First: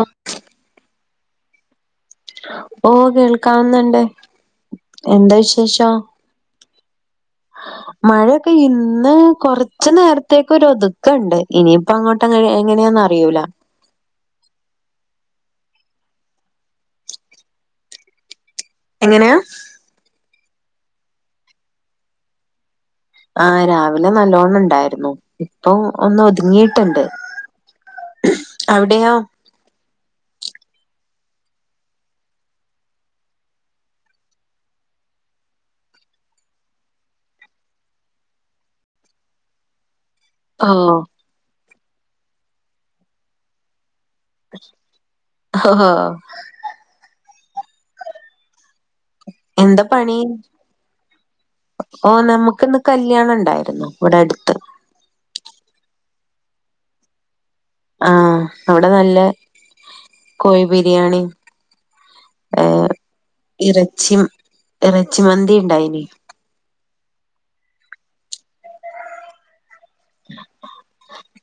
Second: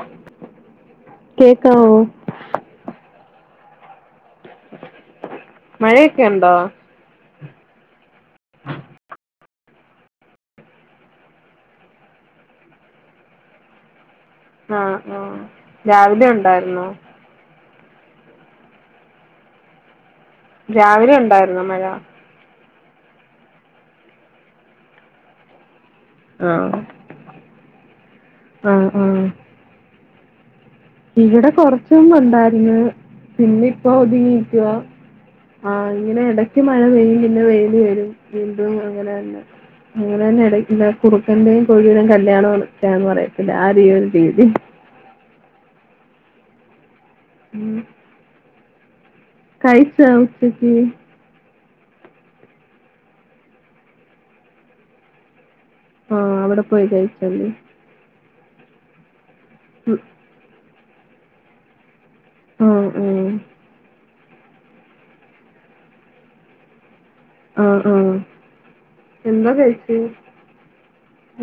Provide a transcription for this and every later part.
O കേക്കവോ ഓ കേൾക്കാവ്ന്നുണ്ട് എന്താ വിശേഷം മഴയൊക്കെ ഉണ്ടോ മഴയൊക്കെ ഇന്ന് കൊറ ഉച്ച നേരത്തേക്ക് ഒരു ഒതുക്കണ്ട് ഇനിയിപ്പം അങ്ങോട്ട് എങ്ങനെയാണെന്ന് അറിയൂല ആ ആ രാവിലെ ഒണ്ടായിരുന്നോ എങ്ങനെയാ രാവിലെ ഉണ്ടായിരുന്നോ മഴ ആഹ് രാവിലെ നല്ലോണ്ണം ഇണ്ടായിരുന്നു ഇപ്പോ ഒന്ന് ആഹ് ഒതുങ്ങിട്ടുണ്ട് ആഹ് അവിടെയോ ആഹ് ഇവിടെ കൊറച്ച് മുമ്പ് ഒണ്ടായിരുന്നു പിന്നെ ഇപ്പൊ ഒതുങ്ങിയിരിക്കുക ആ ഇങ്ങനെ എടക്ക് മഴ പെയ്യും പിന്നെ വെയില് വരും വീണ്ടും അങ്ങനെ തന്നെ അങ്ങനെ തന്നെയടെ ഓ കുറുക്കന്റെയും കോഴിടെയും കല്യാണം എന്ന് ചേട്ടൻ പറയും ആ രീ ഇവിടെ ഹോഹോ ഉം എന്താ കഴിച്ചോ പണി ഉച്ചയക്ക് ഓ നമക്ക് ഇന്ന് കല്യാണം ഇണ്ടായിരുന്നു ഇവിടെ അടുത്ത് ആ അവിടെ പോയി കഴിച്ചു അല്ലേ ഞ അവിടെ നല്ല ഉം കോയ് ബിരിയാണിം ഏ ആഹ് ആഹ് ഇറച്ചിം ഇറച്ചി മന്തിണ്ടായിനി ആ ആ എന്താ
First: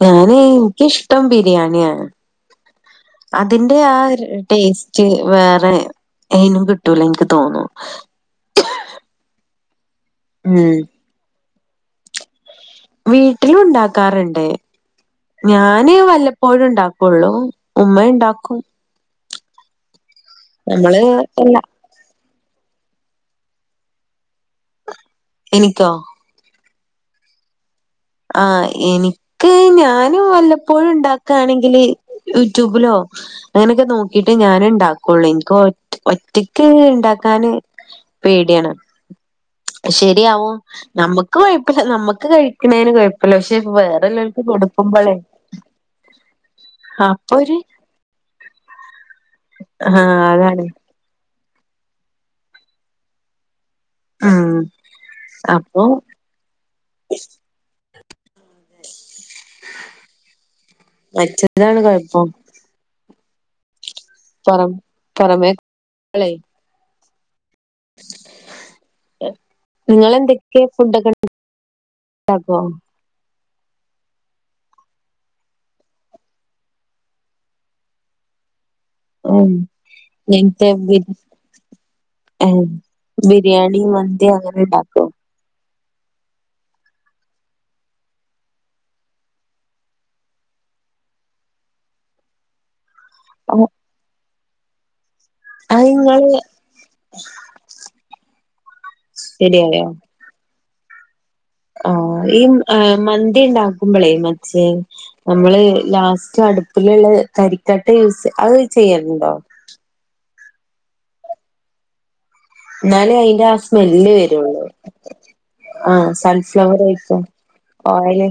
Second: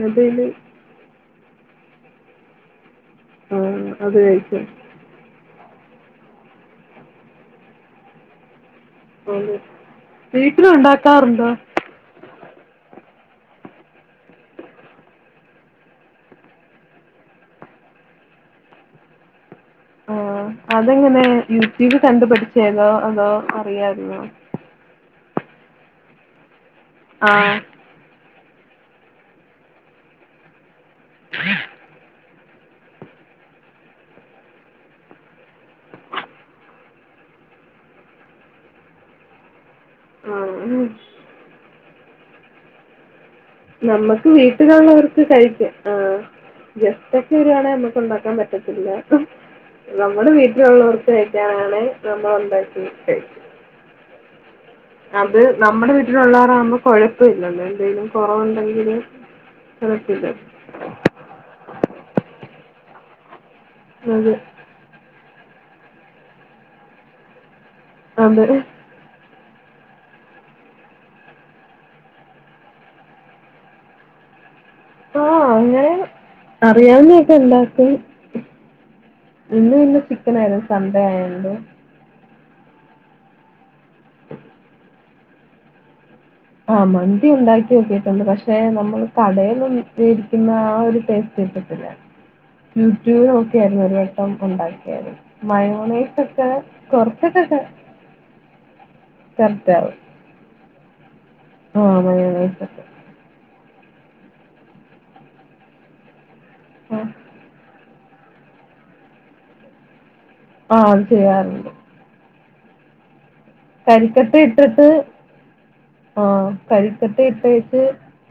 ഞാന് എന്തേല് എനിക്കിഷ്ടം ബിരിയാണിയാണ്. അതിന്റെ ആ അത് ഒര് കഴിച്ചോ? ടേസ്റ്റ് വേ ഏയ്‌നും കിട്ടൂല ഇന്ക്ക് തോന്നും ഉം വീട്ടില് ഉണ്ടാക്കാറുണ്ടോ? വീട്ടിലും ഉണ്ടാക്കാറുണ്ട്. ഞാന് വല്ലപ്പോഴും ഉണ്ടാക്കുള്ളു. ഉമ്മ ഇണ്ടാക്കും. ആ അതെങ്ങനെ യൂട്യൂബ് കണ്ടുപഠിച്ചേന്നൊ അതോ [unintelligible] എനിക്കോ ആഹ് ആ എനിക്ക് ഞാനും വല്ലപ്പോഴും ഉണ്ടാക്കാണെങ്കില് യൂട്യൂബിലോ അങ്ങനെയൊക്കെ നോക്കിട്ടേ ഞാൻ ഉണ്ടാക്കുള്ളൂ. എനിക്ക് ഒ ഒറ്റക്ക് ഉണ്ടാ ന് പേടിയാണ് ആ. ശരിയാവോ നമുക്ക് കൊഴപ്പല്ല. നമ്മുക്ക് കഴിക്ക്ണേന് കുഴപ്പ നമ്മുക്ക് വീട്ടുകാണവർക്ക് കഴിക്ക ആ ഗസ്റ്റ്ക്കെ അപ്പൊ ഒരു വരുവാണേ നമുക്ക് ഉണ്ടാക്കാൻ പറ്റത്തില്ല. ഹ ആഹ് നമ്മുടെ അതാണ് വീട്ടിലുള്ളവർക്ക് [unintelligible] നമ്മള് ഉണ്ടാക്കി ഉം അത് അപ്പൊ നമ്മുടെ വീട്ടിലുള്ളവരാ വുമ്പോ കൊഴപ്പഇല്ലല്ലോ എന്തേലും കൊറവുണ്ടെങ്കില് [unintelligible] മറ്റതാണ് കൊഴപ്പം അതെ പുറമേ [unintelligible] അതെ നിങ്ങളെന്തൊക്കെ ഫുഡക്കെണ്ടാക്കോ ആ ഇങ്ങനെ അറിയാവുന്നൊക്കെ ഇണ്ടാക്കും ഉം ഇന്ന് പിന്നെ ചിക്കനായിരുന്നു, സൺ‌ഡേ ആയോണ്ട് ഏ ബിരിയാണി മന്ദിയൊ അങ്ങനെണ്ടോ ആ മന്തി ഉണ്ടാക്കി നോക്കിട്ടുണ്ട് പക്ഷെ നമ്മള് കടേൽ മേടിക്കുന്ന ആ ഒരു ടേസ്റ്റ് യൂട്യൂബ് നോക്കിയായിരുന്നു ഒരു വട്ടം ഉണ്ടാക്കിയത് അത് മയൂണേസ് ഇങ്ങള് ഒക്കെ കൊറച്ചൊക്കൊക്കെ തരട്ടെ ആ ഈ ഏ മന്തി ഇണ്ടാക്കുമ്പളേ മറ്റേ നമ്മള് ലാസ്റ്റ് ആഹ് അടുപ്പിലുള്ള കരിക്കട്ട യൂസ് അത് ചെയ്യല്ണ്ടോ? ആ അത് ചെയ്യാറുണ്ട്. ഇന്നാലേ അയിന്റെ ആ സ്മെല്ല് കരിക്കട്ട വരുള്ളു. ഇട്ടിട്ട് ആഹ ആഹ് സൽഫ്ലവർ കരിക്കട്ട ആയിരിക്കും ഇട്ടേച്ച് കോയല്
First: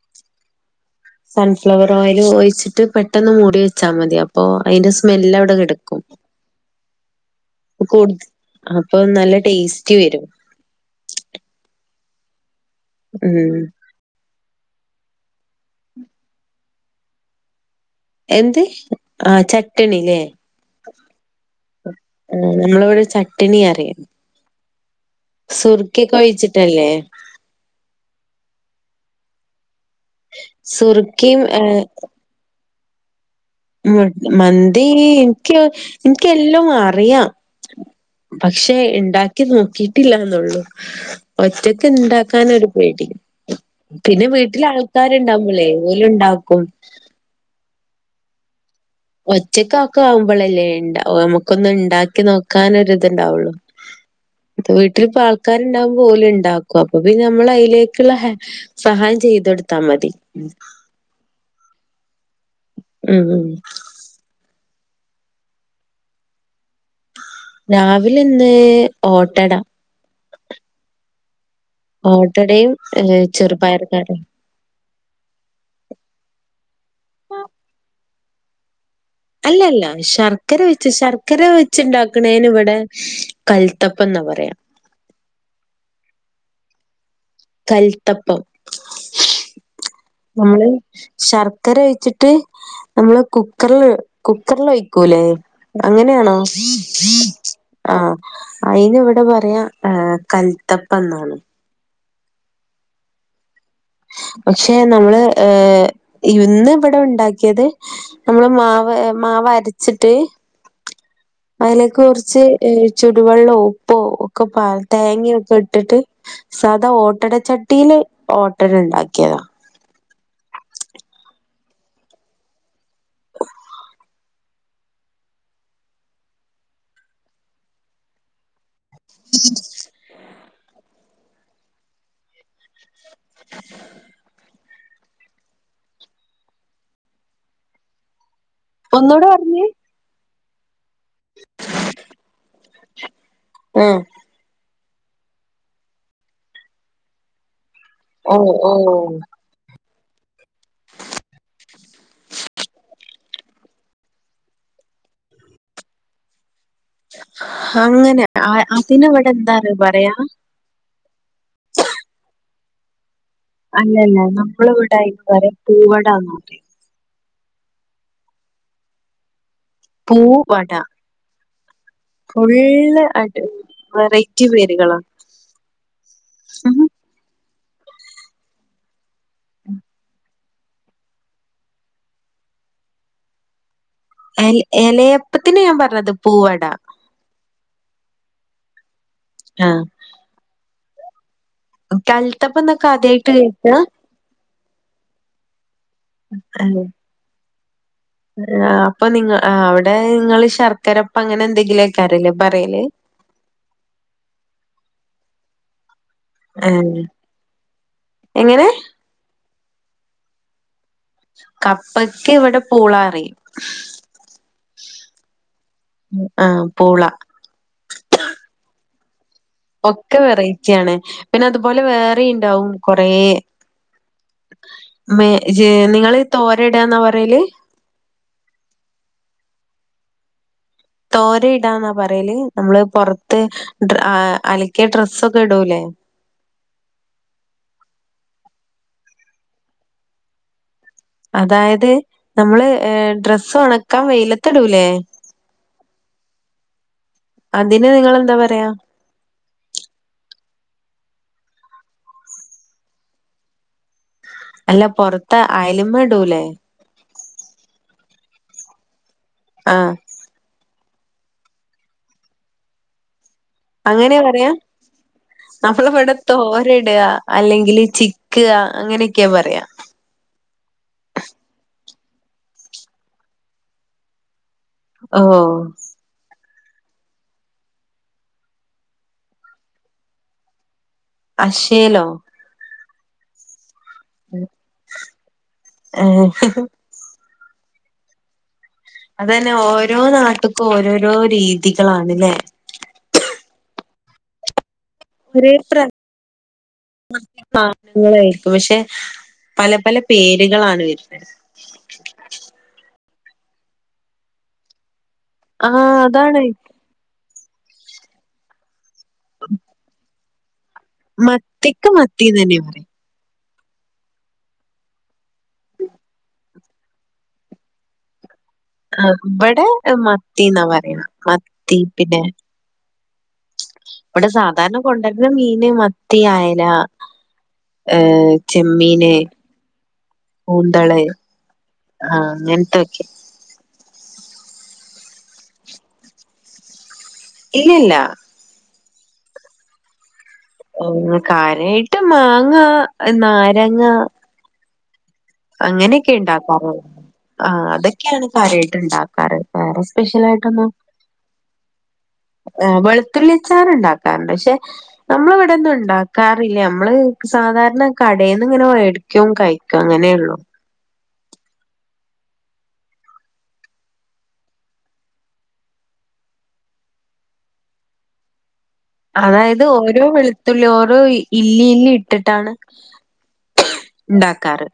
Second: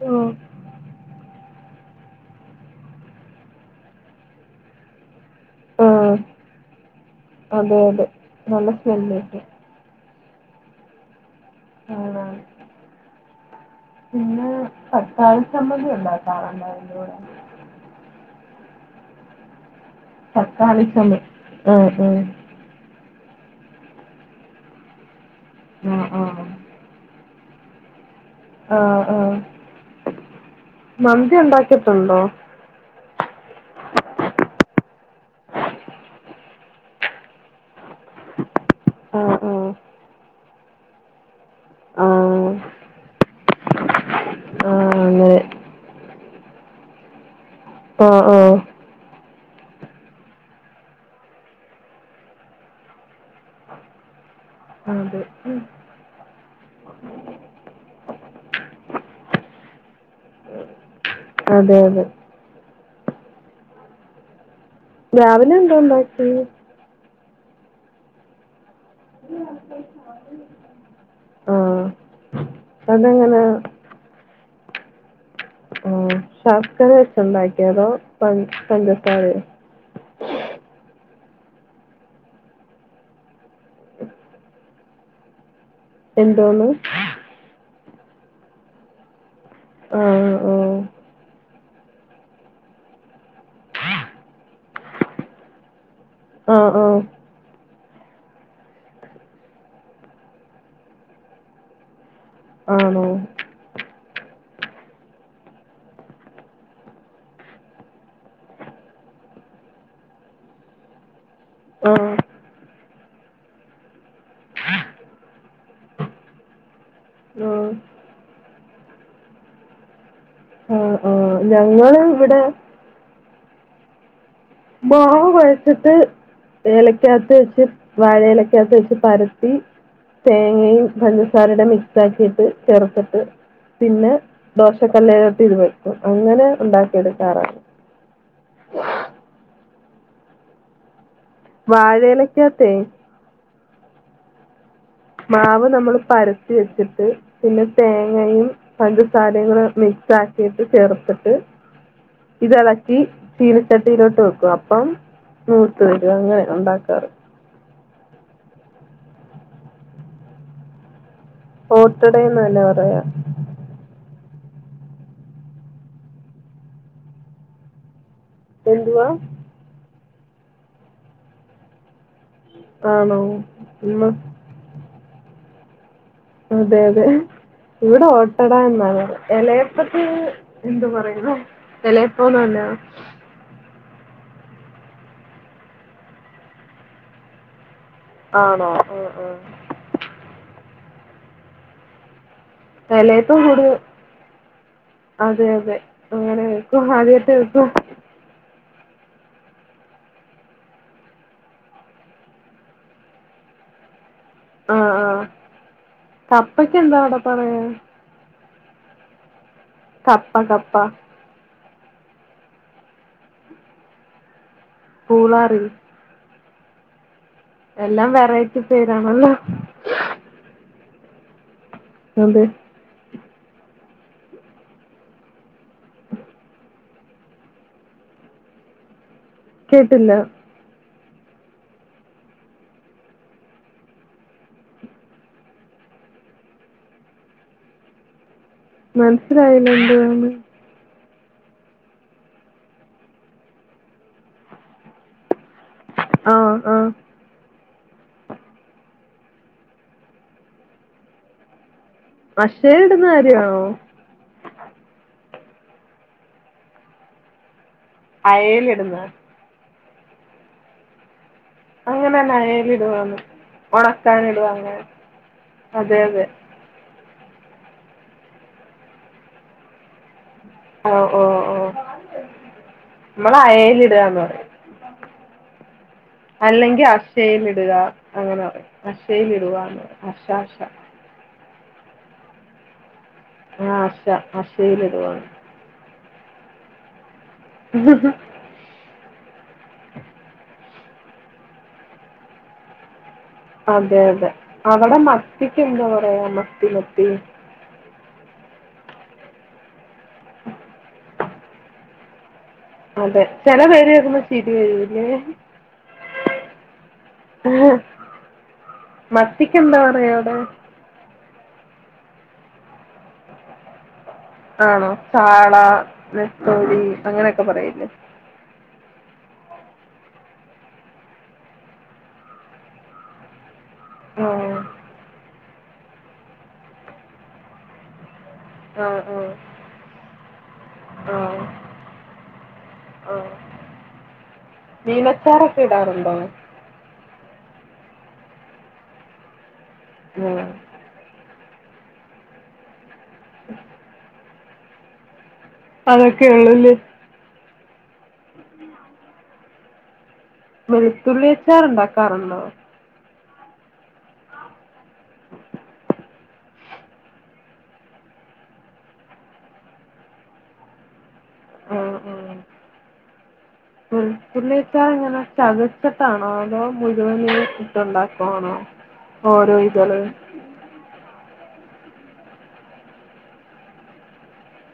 ഓ സൺഫ്ലവർ ഓയിൽ ഒഴിച്ചിട്ട് പെട്ടെന്ന് മൂടി വെച്ചാ മതി അപ്പോൊ അതിന്റെ സ്മെല്വി ക്കും ആഹ് അതെ അതെ നല്ല അപ്പൊ സ്മെല്ല് നല്ല കിട്ടും. ടേസ്റ്റി വരും ആഹ് ഉം പിെ പത്ത സംമ്മതി ഉണ്ടായി കാണണ്ടതിന്റെ കൂടെ എന്ന്ത് ആ ച ചട്ടണില്ലേ തക്കാളി ചമ്മ ആഹ് ആ നമ്മളവിടെ ചട്ടണി അറിയണം സുർക്കി ആഹ് ആഹ് ആഹ്. കഴിച്ചിട്ടല്ലേ ആഹ ആഹ മന്തി സുർക്കിയും ഉണ്ടാക്കിട്ടണ്ടോ മ മന്തി എനിക്ക് എനക്ക് എല്ലാം അറിയാം പക്ഷെ ആഹ് ഉണ്ടാക്കി ആഹ്. നോക്കി് ില്ലന്നള്ളു ഒറ്റക്ക് ആഹ് ഉണ്ടാക്കാനൊ ഒരു പേടി പിന്നെ വീട്ടില ആഹ് ആൾക്കാ [unintelligible] ക്കാണ്ടമ്മല്ലേ ഓല ഉണ്ടാക്കും. ആഹ ആഹ ഒച്ചക്ക ഒക്കെ ആവുമ്പോളല്ലേ ഇണ്ട നമുക്കൊന്ന് ഉണ്ടാക്കി നോക്കാനൊരു ഇതുണ്ടാവുള്ളു. അ വീട്ടിലിപ്പ അതെ. ആൾക്കാാര്ണ്ടാവുമ്പോ ഓല് ഇണ്ടാക്കും അപ്പൊ നമ്മൾ അതിലേക്കുള്ള സഹായം ചെയ്യ ചെയ്തെടുത്താ മതി. അതെ അതെ ഉം ഉം രാവിലെ എന്താ ഉണ്ടാക്കി? രാവില ഇന്ന് ഓട്ടട. ആഹ്. ഓട്ടടയും അതെങ്ങനെ ചെറുപയർ [unintelligible] ആഹ് പ പഞ്ച പഞ്ചസാരയോ? അല്ലല്ല ശർക്കര വെച്ച് ശർ ചക്കരെ വെച്ചുണ്ടാക്കണേന് ഇവിടെ കൽത്തപ്പ എന്നാ പറയാം. എന്തോന്ന്? കൽത്തപ്പം ആഹ നമ്മള് ശർക്കര ഒഴിച്ചിട്ട് നമ്മള് കുക്കറിൽ കുക്കറൽ ഒഴിക്കൂല്ലേ? അങ്ങനെയാണോ? ആഹ് ആഹ്. ആഹ അയിന് ഇവിടെ പറയാ കൽത്തപ്പ എന്നാണ്. ആണോ? പക്ഷെ നമ്മള് ഏഹ ഇന്ന് ഇവിടെ ഉണ്ടാക്കിയത് നമ്മള് മാവ് മാവ് അരച്ചിട്ട് അതിലേക്ക് ആഹ് കുറച്ച് ചുടുവെള്ളമ ഉപ്പോ ഒക്കെ തേങ്ങയൊക്കെ ഇട്ടിട്ട് സാധാ ഓട്ടടച്ചട്ടിയില് ഓട്ടട ഉണ്ടാക്കിയതാ ആഹ ആഹ ഞങ്ങള് ഇവിടെ മാവ കുഴച്ചിട്ട് ഏലയ്ക്കകത്ത് വെച്ച് വാഴ ലക്കകത്ത് വെച്ച് പരത്തി തേങ്ങയും പഞ്ചസാരയുടെ മിക്സ് ആക്കിയിട്ട് ചേർത്തിട്ട് പിന്നെ ദോഷക്കല്ലയിലോട്ട് ഇരുവെക്കും അങ്ങനെ ഉണ്ടാക്കിയെടുക്കാറാണ്. ഒന്നോട് പറഞ്ഞേ വാഴയിലക്കെത്ത ആഹ് മാവ് നമ്മൾ പരത്തി വെച്ചിട്ട് പിന്നെ തേങ്ങയും ഓഹ് ഓഹ് പഞ്ചസാരയിം മിക്സ് ആക്കിയിട്ട് ചേർത്തിട്ട് ഇത്ളക്കി ചീനച്ചട്ടയിലോട്ട് വെക്കും അപ്പം നൂത്ത് വരും അങ്ങനെ ഉണ്ടാക്ക അങ്ങനെ അതിനവിടെ എന്താ പറയാ ഓട്ടടന്ന് തല്ലെ പറയാ അല്ലല്ല നമ്മൾ ഇവിടായി വരെ പൂവടാ [unintelligible] എന്തുവാ? പൂവട ഫുള്ള് ആണോ അത് ഉം. വെറൈറ്റി പേരുകളാ അതെ അതെ ഇവിടെ ഓട്ടട എന്നാണ് ഇലയപ്പത്തി എന്തു പറയുന്ന വിലയപ്പോന്ന അന്ന എല എലയപ്പത്തിന് ഞാൻ പറഞ്ഞത് പൂവട ആണോ ആ ആ ആഹ് കൽത്തപ്പ ന്നൊക്കെ ആദ്യായിട്ട് എലയപ്പം കൂടുതൽ കേൾക്ക? അതെ അതെ അങ്ങനെ കേക്കും ആദ്യത്തെക്ക ആ അപ്പൊ നിങ്ങ അവിടെ നിങ്ങള് ശർക്കരപ്പ അങ്ങനെ എന്തെങ്കിലുക്കരലേ പറയല് ആ ആഹ് കപ്പയ്ക്കെന്താ ആഹ് അവിടെ പറയാ? എങ്ങനെ കപ്പാ കപ്പാ കപ്പക്ക് ഇവിടെ പൂളാറ പൂളാറിൽ ആ പൂള എല്ലാം വെറൈറ്റി പേരാണല്ലോ ഒക്കെ വെറൈറ്റി ആാണ് പിന്നെ അതുപോലെ വേറെ അതെ ണ്ടാവും കൊറ മേ നിങ്ങള് തോരടാന്നാ പറയല് കേട്ടില്ല തോര ഇടാന്നാ പറയല് നമ്മള് പുറത്ത് അലക്കിയ ഡ്രസ്സൊക്കെ ഇടൂല്ലേ ആ മനസ്സിലായില്ല എന്ത്വാന്ന് അതായത് നമ്മള് ഏർ ഡ്രസ്സ് ഉണക്കാൻ വെയിലത്തെടൂലേ ആ ആ അതിന് നിങ്ങെളെന്താ പറയാ അക്ഷയ ഇടുന്ന കാര്യണോ അല്ല പൊറത്ത് ആയല മടൂല്ലേ അയല ഇടുന്ന ആ അങ്ങനെന്നായല ഇടു വന്ന് അങ്ങനെ പറയാ അതെ നമ്മളവിടെ അതെ തോര ഇടയാ അല്ലെങ്കില് ചിക്ക അങ്ങനെയൊക്കെയാ പറയാ ഓ ഓ നമ്മൾ അയൽ ഇടന്ന് പറയും ഹ അല്ലെങ്കിൽ അശൽ ഇടുക അങ്ങനെ പറ അഛൽ ഇടുകന്ന് അശ അക്ഷേലോ ആഹ അഷ ആഷയില ഇതുവാണ് ആ ഉഹ ഹ അതന്നെ ഓരോ നാട്ടക്കും ഓരോരോ രീതികളാണ്ല്ലേ അതെ അതെ അവിടെ ഒരേ മത്തിക്ക് പ്ര എന്താ പറയാ മത്തി മത്തി ായിരിക്കും പക്ഷെ പല പല പേരുകളാണ് വരുന്നത് അതെ ചെില പേര് കേൾക്കുമ്പോൾ ചിരി വരൂല്ലേ ഇ ആഹ് അതാണ്. മത്തിക്ക് എന്താ പറയാ അവിടെ മത്തിക്ക് മത്തി നന്നെയാ പറയാ ആണോ ചാള നെത്തോരി അങ്ങനെയൊക്കെ പറയില്ലേ ആ ഇവിടെ മത്തി എന്നാ പറയണ മത്തി പിന്നെ ആ. ഇവിടെ സാധാരണ കൊണ്ടുവരുന്ന മീന് മത്തി ആയല ഏഹ ആ. ചെമ്മീന ആ. ഉണ്ടല്ലേ ആ. ആഹ് അങ്ങനത്തെയൊക്കെ ആ. മീനച്ചാറൊക്കെ ഇടാറുണ്ടോ ഇല്ലില്ല ഉം. ഓ കാര്യായിട്ട് മാങ്ങ നാരങ്ങ അങ്ങനെയൊക്കെയാ അതൊക്കെ ഉണ്ടാക്കാറ് ഉള്ളൂല്ലേ? ആ അതൊക്കെയാണ് കാര്യവായിട്ട് ഉണ്ടാക്കാറ് വേറെ സ്പെഷ്യൽ ആയിട്ടൊന്നും വെളുത്തുള്ളി അച്ചാർ ഉണ്ടാക്കാറുണ്ടോ? ആ വെളു ത്തുള്ളി അച്ചാറ് ഉണ്ടാക്കാറുണ്ട് പക്ഷെ നമ്മള് ഇവിടൊന്നും ഉണ്ടാ ക്കാറില്ല നമ്മള് സാധാരണ കടേന്ന് ഇങ്ങനെ മേടിക്കും കഴിക്കും അങ്ങനേയുള്ളൂ ഉം ഉം ഉം ഉള്ളി അച്ചാറ് ഇങ്ങനെ ചതച്ചിട്ടാണോ അതോ മുഴുവനായിട്ട് ഇട്ടുണ്ടാക്കുവാണോ അതായത് ഓരോ വെളുത്തുള്ളി ഓരോ ഇ ല്ലി ഇല്ലി ഇട്ടിട്ടാണ് ഉണ്ടാക്കാറ്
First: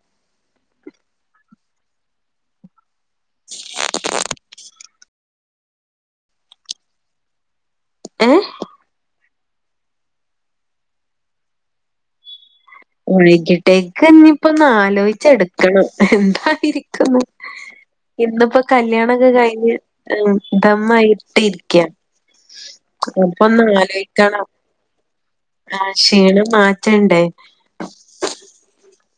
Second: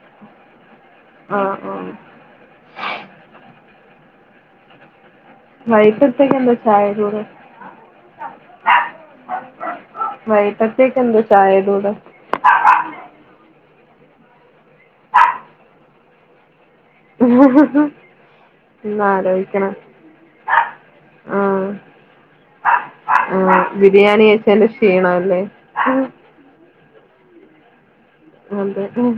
ആഹ് ആഹ് വൈകിട്ടത്തേക്ക് എന്താ ചായേടെ കൂടെ ഏഹ് വൈകിട്ടത്തേക്കെന്താ ചായേടെ കൂടെ വൈകിട്ടത്തേക്ക് ഇനിയിപ്പോ ഒന്ന് ആലോചിച്ച് എടുക്കണം എന്തായിരിക്കും ഇന്നിപ്പോ ഒന്ന് കല്യാണൊക്കെ ആലോചിക്കണം. കഴിഞ്ഞ് ആ. ദമ്മായിട്ട് ഇരിക്കുക ആ. എനിക്കൊന്ന് ബിരിയാണി ആലോചിക്കണം കഴിച്ചതിന്റെ ക്ഷീണം അല്ലേ? ആ ക്ഷീണം മാ റ്റണ്ടേ അതെ ഉം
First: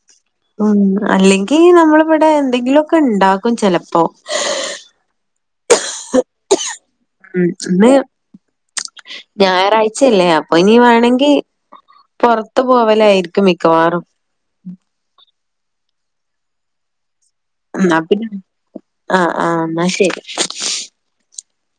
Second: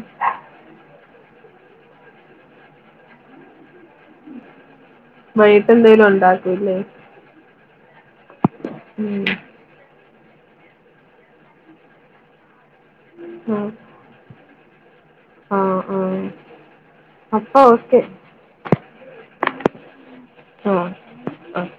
ഉം അല്ലെങ്കി നമ്മളിവിടെ എന്തെങ്കിലുമൊക്കെ ഉണ്ടാക്കും ചെല പ്പോ വൈയിട്ട് എന്തേലും ഉണ്ടാക്കൂല്ലേ ഉം ഇന്ന് ഉം ഞായറാഴ്ചല്ലേ അപ്പൊ ഇനി വേണെങ്കി പൊറ ത്തു പോവലായിരിക്കും ആഹ് മിക്കവാറും ആഹ് ആഹ് അപ്പൊ എന്ന ഓക്കെ പിന്നെ ആഹ് ആഹ് എന്നാ ശരി ആഹ് ആഹ്